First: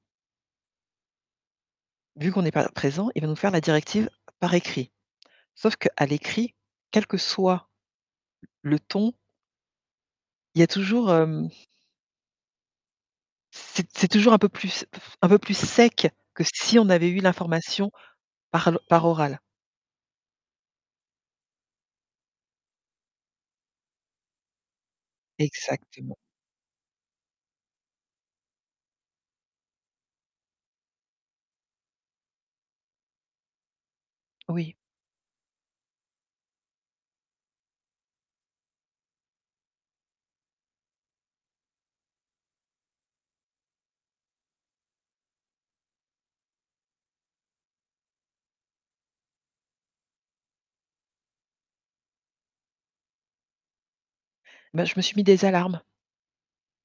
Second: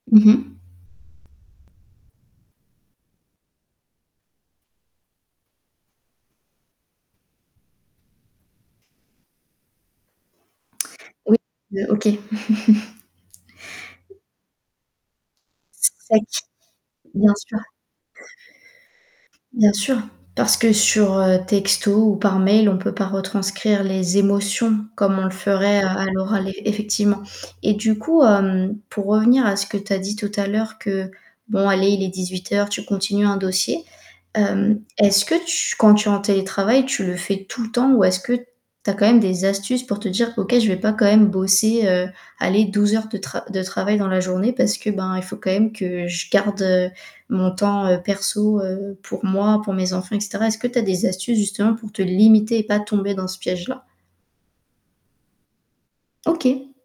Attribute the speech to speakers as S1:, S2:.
S1: Mmh. Mh.
S2: Vu qu'on n'est pas présents, il va nous faire la directive, par écrit. Sauf qu'à l'écrit, quel que soit le ton il y a toujours
S1: Oui,
S2: hem
S1: heu, OK.
S2: C'est c'est toujours un peu plus f un peu plus sec
S1: Sec.
S2: que si on avait eu
S1: Bien sûr.
S2: l'information par l par oral.
S1: Bien sûr! Parce que sur, heu, texto ou par mail, on peut pas retranscrire les émotions, comme on le ferait, heu, à
S2: Exactement.
S1: l'oral ef effectivement. Et du coup, hem, pour revenir à ce que tu as dit tout à l'heure que, bon allez il est 18 heures, tu continues un dossier.
S2: Oui.
S1: Hem est-ce que tu quand tu es en télétravail, tu le fais tout le temps ou est-ce que tu as quand même des astuces pour te dire: «OK, je vais pas quand même bosser, heu, allez 12 heures de tra de travail dans la journée»? Parce que, ben, il faut quand même que je garde, heu, mon temps, heu, perso, heu, pour moi, pour mes enfants, et cetera. Est-ce que tu as des astuces justement pour te limiter et pas tomber dans ce piège-là?
S2: Bah, je me suis mis des alarmes.
S1: OK!